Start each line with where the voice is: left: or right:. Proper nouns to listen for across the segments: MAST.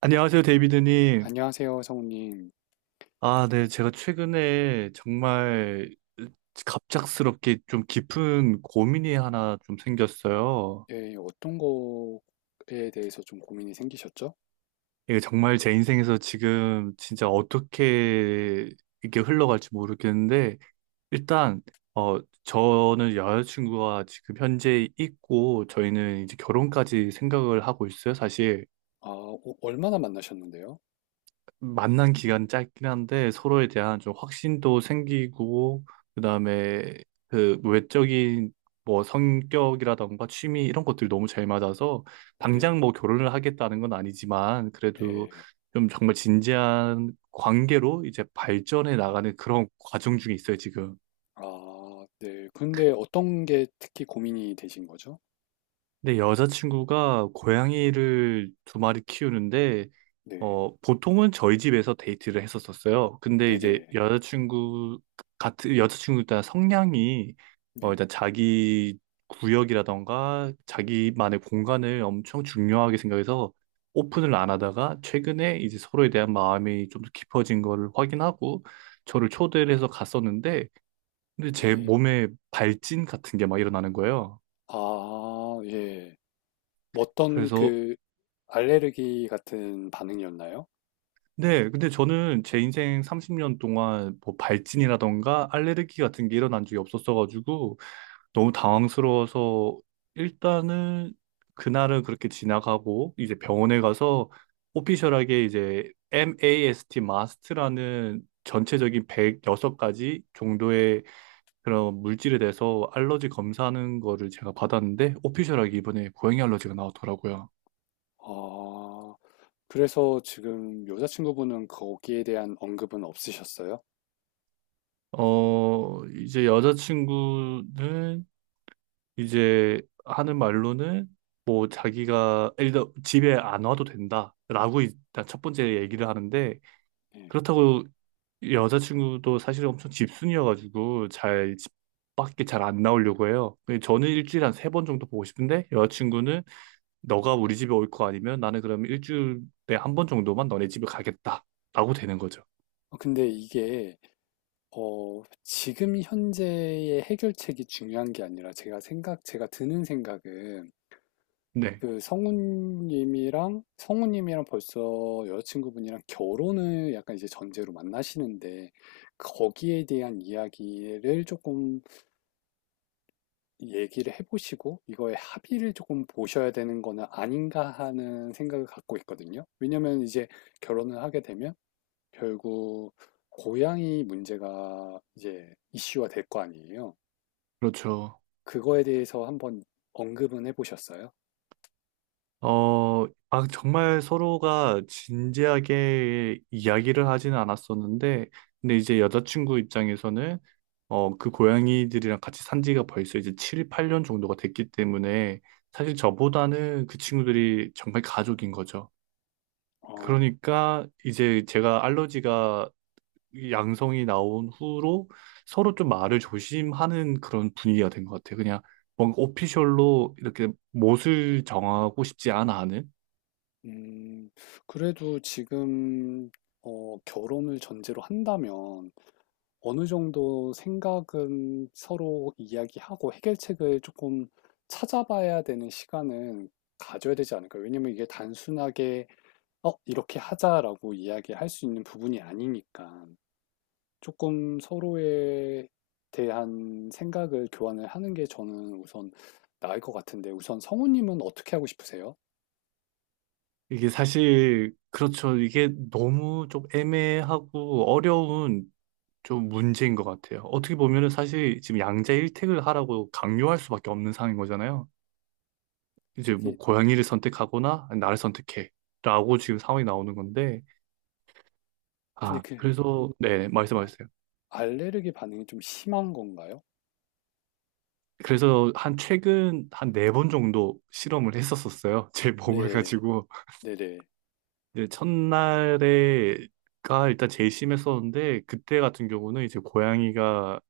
right: 안녕하세요, 데이비드님.
left: 안녕하세요, 성우님.
right: 아, 네. 제가 최근에 정말 갑작스럽게 좀 깊은 고민이 하나 좀 생겼어요.
left: 예, 어떤 거에 대해서 좀 고민이 생기셨죠?
right: 이게 정말 제 인생에서 지금 진짜 어떻게 이게 흘러갈지 모르겠는데, 일단, 어, 저는 여자친구가 지금 현재 있고, 저희는 이제 결혼까지 생각을 하고 있어요, 사실.
left: 아, 오- 얼마나 만나셨는데요?
right: 만난 기간 짧긴 한데 서로에 대한 좀 확신도 생기고 그다음에 그 외적인 뭐 성격이라던가 취미 이런 것들이 너무 잘 맞아서
left: 네네,
right: 당장 뭐 결혼을 하겠다는 건 아니지만 그래도
left: 네.
right: 좀 정말 진지한 관계로 이제 발전해 나가는 그런 과정 중에 있어요, 지금.
left: 아, 네. 근데 어떤 게 특히 고민이 되신 거죠?
right: 근데 여자친구가 고양이를 두 마리 키우는데
left: 네,
right: 보통은 저희 집에서 데이트를 했었었어요. 근데 이제
left: 네네,
right: 여자친구 일단 성향이
left: 네,
right: 일단 자기 구역이라던가 자기만의 공간을 엄청 중요하게 생각해서 오픈을 안 하다가 최근에 이제 서로에 대한 마음이 좀 더 깊어진 거를 확인하고 저를 초대를 해서 갔었는데 근데 제
left: 네.
right: 몸에 발진 같은 게 막 일어나는 거예요.
left: 아, 예. 어떤
right: 그래서
left: 그 알레르기 같은 반응이었나요?
right: 네, 근데 저는 제 인생 30년 동안 뭐 발진이라던가 알레르기 같은 게 일어난 적이 없었어가지고 너무 당황스러워서 일단은 그날은 그렇게 지나가고 이제 병원에 가서 오피셜하게 이제 MAST, 마스트라는 전체적인 106가지 정도의 그런 물질에 대해서 알러지 검사하는 거를 제가 받았는데 오피셜하게 이번에 고양이 알러지가 나왔더라고요.
left: 아, 그래서 지금 여자친구분은 거기에 대한 언급은 없으셨어요?
right: 이제 여자친구는 이제 하는 말로는 뭐 자기가 일단 집에 안 와도 된다라고 일단 첫 번째 얘기를 하는데
left: 예.
right: 그렇다고 여자친구도 사실 엄청 집순이여가지고 잘 집 밖에 잘 안 나오려고 해요. 근데 저는 일주일에 한 세 번 정도 보고 싶은데 여자친구는 너가 우리 집에 올 거 아니면 나는 그러면 일주일에 한 번 정도만 너네 집에 가겠다라고 되는 거죠.
left: 어, 근데 이게 어, 지금 현재의 해결책이 중요한 게 아니라 제가 생각, 제가 드는 생각은
right: 네,
left: 그 성우님이랑, 성우님이랑 벌써 여자친구분이랑 결혼을 약간 이제 전제로 만나시는데 거기에 대한 이야기를 조금 얘기를 해보시고 이거에 합의를 조금 보셔야 되는 거는 아닌가 하는 생각을 갖고 있거든요. 왜냐면 이제 결혼을 하게 되면 결국 고양이 문제가 이제 이슈화 될 거 아니에요.
right: 그렇죠.
left: 그거에 대해서 한번 언급은 해보셨어요?
right: 어, 정말 서로가 진지하게 이야기를 하지는 않았었는데, 근데 이제 여자친구 입장에서는, 그 고양이들이랑 같이 산 지가 벌써 이제 7, 8년 정도가 됐기 때문에, 사실 저보다는 그 친구들이 정말 가족인 거죠.
left: 어,
right: 그러니까 이제 제가 알러지가 양성이 나온 후로 서로 좀 말을 조심하는 그런 분위기가 된 것 같아요. 그냥 뭔가 오피셜로 이렇게 못을 정하고 싶지 않아 하는?
left: 음, 그래도 지금 어, 결혼을 전제로 한다면 어느 정도 생각은 서로 이야기하고 해결책을 조금 찾아봐야 되는 시간은 가져야 되지 않을까요? 왜냐면 이게 단순하게 어, 이렇게 하자라고 이야기할 수 있는 부분이 아니니까. 조금 서로에 대한 생각을 교환을 하는 게 저는 우선 나을 것 같은데 우선 성우님은 어떻게 하고 싶으세요?
right: 이게 사실 그렇죠. 이게 너무 좀 애매하고 어려운 좀 문제인 것 같아요. 어떻게 보면은 사실 지금 양자 일택을 하라고 강요할 수밖에 없는 상황인 거잖아요. 이제
left: 그게
right: 뭐 고양이를 선택하거나 아니, 나를 선택해라고 지금 상황이 나오는 건데
left: 근데
right: 아
left: 그
right: 그래서 네 말씀하셨어요.
left: 알레르기 반응이 좀 심한 건가요?
right: 그래서 한 최근 한 네 번 정도 실험을 했었었어요. 제 몸을
left: 네,
right: 가지고
left: 네네,
right: 이제 첫날에 가 일단 제일 심했었는데 그때 같은 경우는 이제 고양이가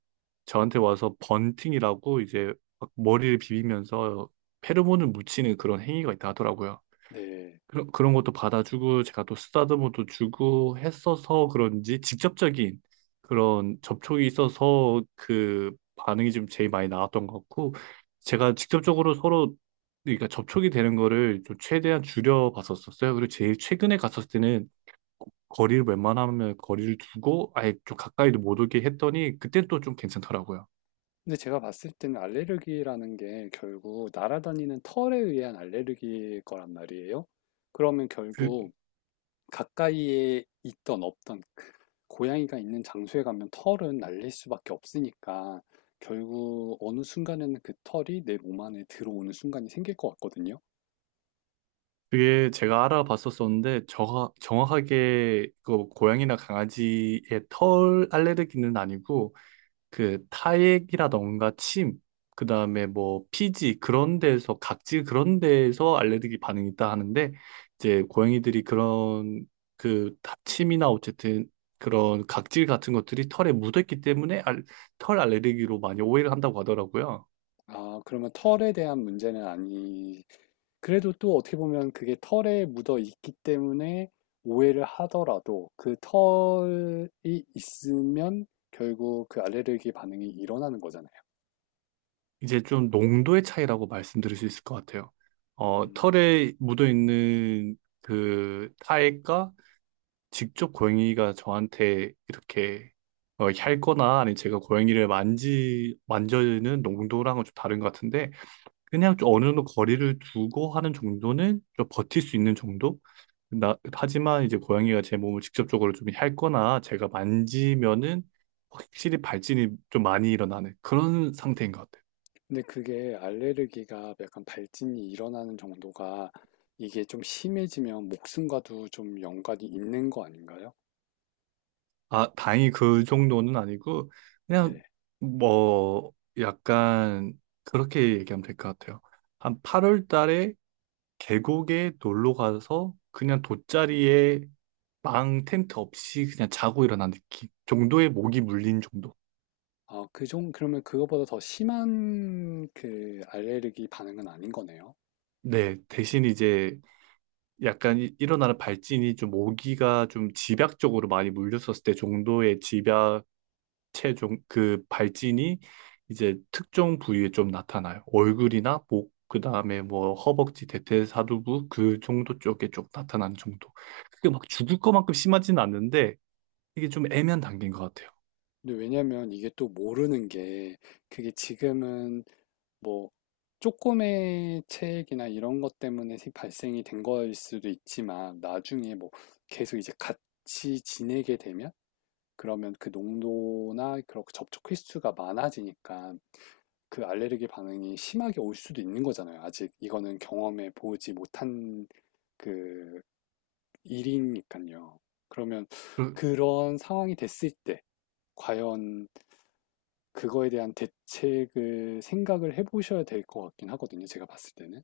right: 저한테 와서 번팅이라고 이제 막 머리를 비비면서 페로몬을 묻히는 그런 행위가 있다 하더라고요.
left: 네.
right: 그런 것도 받아주고 제가 또 쓰다듬어도 주고 했어서 그런지 직접적인 그런 접촉이 있어서 그 반응이 좀 제일 많이 나왔던 것 같고 제가 직접적으로 서로 그러니까 접촉이 되는 거를 좀 최대한 줄여 봤었었어요. 그리고 제일 최근에 갔었을 때는 거리를 웬만하면 거리를 두고 아예 좀 가까이도 못 오게 했더니 그때 또 좀 괜찮더라고요.
left: 근데 제가 봤을 때는 알레르기라는 게 결국 날아다니는 털에 의한 알레르기일 거란 말이에요. 그러면
right: 그
left: 결국 가까이에 있던 없던 그 고양이가 있는 장소에 가면 털은 날릴 수밖에 없으니까 결국 어느 순간에는 그 털이 내 몸 안에 들어오는 순간이 생길 것 같거든요.
right: 그게 제가 알아봤었었는데 저 정확하게 그 고양이나 강아지의 털 알레르기는 아니고 그 타액이라던가 침 그다음에 뭐 피지 그런 데에서 각질 그런 데에서 알레르기 반응이 있다 하는데 이제 고양이들이 그런 침이나 어쨌든 그런 각질 같은 것들이 털에 묻었기 때문에 털 알레르기로 많이 오해를 한다고 하더라고요.
left: 아, 그러면 털에 대한 문제는 아니. 그래도 또 어떻게 보면 그게 털에 묻어 있기 때문에 오해를 하더라도 그 털이 있으면 결국 그 알레르기 반응이 일어나는 거잖아요.
right: 이제 좀 농도의 차이라고 말씀드릴 수 있을 것 같아요.
left: 음.
right: 털에 묻어있는 그 타액과 직접 고양이가 저한테 이렇게 핥거나 아니면 제가 고양이를 만져는 농도랑은 좀 다른 것 같은데 그냥 좀 어느 정도 거리를 두고 하는 정도는 좀 버틸 수 있는 정도? 하지만 이제 고양이가 제 몸을 직접적으로 좀 핥거나 제가 만지면은 확실히 발진이 좀 많이 일어나는 그런 상태인 것 같아요.
left: 근데 그게 알레르기가 약간 발진이 일어나는 정도가 이게 좀 심해지면 목숨과도 좀 연관이 있는 거 아닌가요?
right: 아, 다행히 그 정도는 아니고, 그냥,
left: 네.
right: 뭐, 약간, 그렇게 얘기하면 될 것 같아요. 한 8월 달에 계곡에 놀러 가서, 그냥 돗자리에 망 텐트 없이 그냥 자고 일어난 느낌 정도의 모기 물린 정도.
left: 아, 그 종, 그러면 그거보다 더 심한 그 알레르기 반응은 아닌 거네요.
right: 네, 대신 이제 약간 일어나는 발진이 좀 모기가 좀 집약적으로 많이 물렸었을 때 정도의 집약. 체중 그 발진이 이제 특정 부위에 좀 나타나요. 얼굴이나 목, 그다음에 뭐 허벅지, 대퇴사두부 그 정도 쪽에 좀 나타나는 정도. 그게 막 죽을 것만큼 심하진 않는데 이게 좀 애매한 단계인 것 같아요.
left: 근데 왜냐면 이게 또 모르는 게 그게 지금은 뭐 조금의 체액이나 이런 것 때문에 생- 발생이 된 거일 수도 있지만 나중에 뭐 계속 이제 같이 지내게 되면 그러면 그 농도나 그런 그 접촉 횟수가 많아지니까 그 알레르기 반응이 심하게 올 수도 있는 거잖아요. 아직 이거는 경험해 보지 못한 그 일이니까요. 그러면 그런 상황이 됐을 때 과연 그거에 대한 대책을 생각을 해보셔야 될 것 같긴 하거든요. 제가 봤을 때는.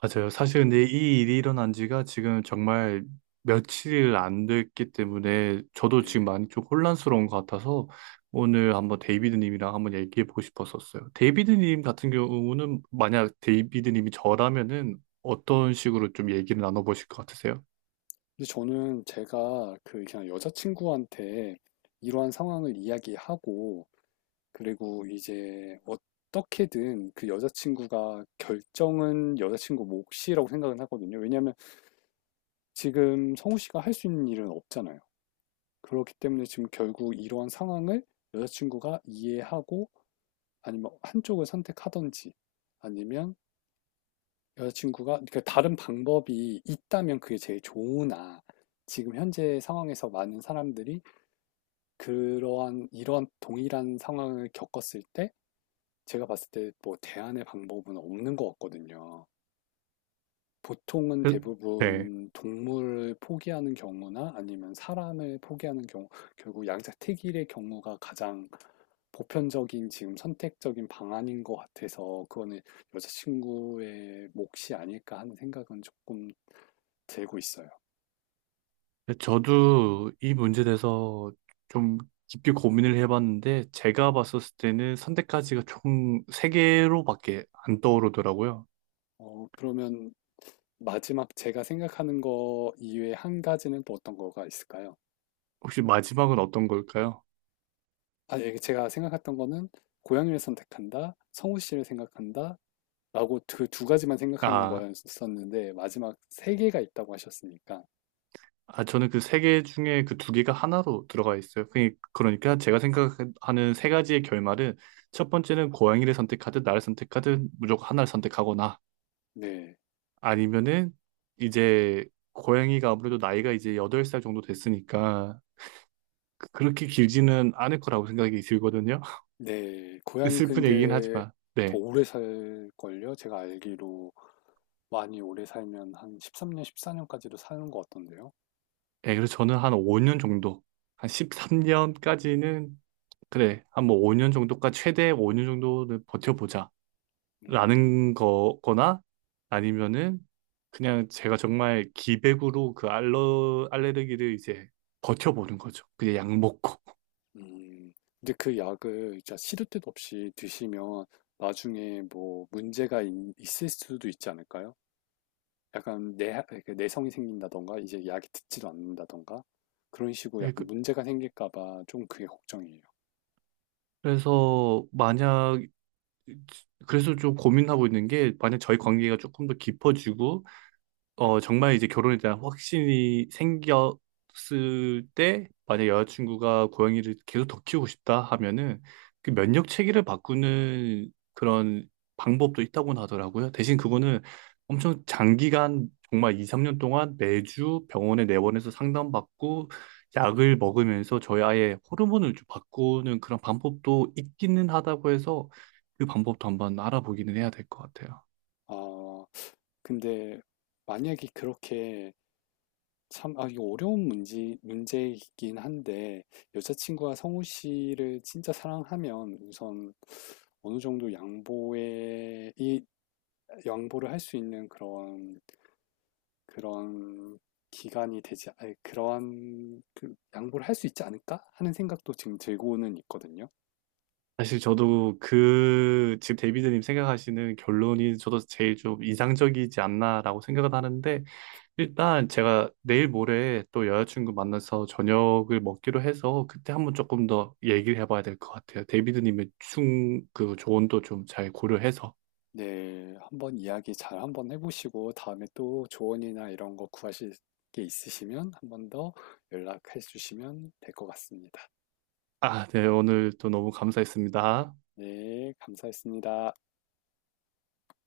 right: 맞아요. 사실 근데 이 일이 일어난 지가 지금 정말 며칠 안 됐기 때문에 저도 지금
left: 네.
right: 많이 좀 혼란스러운 것 같아서 오늘 한번 데이비드님이랑 한번 얘기해 보고 싶었었어요. 데이비드님 같은 경우는 만약 데이비드님이 저라면은 어떤 식으로 좀 얘기를 나눠보실 것 같으세요?
left: 근데 저는 제가 그 그냥 여자친구한테 이러한 상황을 이야기하고 그리고 이제 어떻게든 그 여자친구가 결정은 여자친구 몫이라고 생각은 하거든요. 왜냐하면 지금 성우 씨가 할 수 있는 일은 없잖아요. 그렇기 때문에 지금 결국 이러한 상황을 여자친구가 이해하고 아니면 한쪽을 선택하든지 아니면 여자친구가 그러니까 다른 방법이 있다면 그게 제일 좋으나 지금 현재 상황에서 많은 사람들이 그러한 이러한 동일한 상황을 겪었을 때 제가 봤을 때 뭐 대안의 방법은 없는 것 같거든요. 보통은
right: 그- 네.
left: 대부분 동물을 포기하는 경우나 아니면 사람을 포기하는 경우, 결국 양자택일의 경우가 가장 보편적인 지금 선택적인 방안인 것 같아서 그거는 여자친구의 몫이 아닐까 하는 생각은 조금 들고 있어요.
right: 저도 이 문제에 대해서 좀 깊게 고민을 해봤는데 제가 봤었을 때는 선택까지가 총 세 개로밖에 안 떠오르더라고요.
left: 어, 그러면 마지막 제가 생각하는 거 이외에 한 가지는 또 어떤 거가 있을까요?
right: 혹시 마지막은 어떤 걸까요?
left: 아, 예, 제가 생각했던 거는 고양이를 선택한다, 성우 씨를 생각한다, 라고 그 두 가지만 생각하는
right: 아,
left: 거였었는데, 마지막 세 개가 있다고 하셨으니까.
right: 아, 저는 그 세 개 중에 그 두 개가 하나로 들어가 있어요. 그러니까 제가 생각하는 세 가지의 결말은 첫 번째는 고양이를 선택하든 나를 선택하든 무조건 하나를 선택하거나
left: 네,
right: 아니면은 이제 고양이가 아무래도 나이가 이제 8살 정도 됐으니까 그렇게 길지는 않을 거라고 생각이 들거든요.
left: 네. 고양이
right: 슬픈 얘기긴
left: 근데
right: 하지만.
left: 더
right: 네.
left: 오래 살걸요? 제가 알기로 많이 오래 살면 한 13년, 14년까지도 사는 것 같던데요.
right: 네, 그래서 저는 한 5년 정도, 한 13년까지는 그래, 한 뭐 5년 정도까지, 최대 5년 정도는 버텨보자.
left: 음,
right: 라는 거거나, 아니면은, 그냥 제가 정말 기백으로 그 알레르기를 이제 버텨보는 거죠. 그냥 약 먹고.
left: 음. 근데 그 약을 진짜 시도 때도 없이 드시면 나중에 뭐 문제가 있- 있을 수도 있지 않을까요? 약간 내, 내성이 생긴다던가, 이제 약이 듣지도 않는다던가, 그런 식으로
right: 예,
left: 약간 문제가 생길까봐 좀 그게 걱정이에요.
right: 래서 만약, 그래서 좀 고민하고 있는 게, 만약 저희 관계가 조금 더 깊어지고, 정말 이제 결혼에 대한 확신이 생겼을 때, 만약 여자친구가 고양이를 계속 더 키우고 싶다 하면은, 그 면역 체계를 바꾸는 그런 방법도 있다고 하더라고요. 대신 그거는 엄청 장기간, 정말 2, 3년 동안 매주 병원에 내원해서 상담받고, 약을 먹으면서 저희 아이의 호르몬을 좀 바꾸는 그런 방법도 있기는 하다고 해서, 그 방법도 한번 알아보기는 해야 될 것 같아요.
left: 아, 근데 만약에 그렇게 참, 아, 이거 어려운 문제, 문제이긴 한데, 여자친구가 성우 씨를 진짜 사랑하면 우선 어느 정도 양보에, 이, 양보를 할 수 있는 그런, 그런 기간이 되지, 아니, 그러한, 그, 양보를 할 수 있지 않을까? 하는 생각도 지금 들고는 있거든요.
right: 사실 저도 그 지금 데이비드님 생각하시는 결론이 저도 제일 좀 인상적이지 않나라고 생각은 하는데 일단 제가 내일 모레 또 여자친구 만나서 저녁을 먹기로 해서 그때 한번 조금 더 얘기를 해봐야 될 것 같아요. 데이비드님의 충 그 조언도 좀 잘 고려해서
left: 네, 한번 이야기 잘 한번 해보시고 다음에 또 조언이나 이런 거 구하실 게 있으시면 한번 더 연락해 주시면 될 것 같습니다.
right: 아, 네 오늘 또 너무 감사했습니다.
left: 네, 감사했습니다.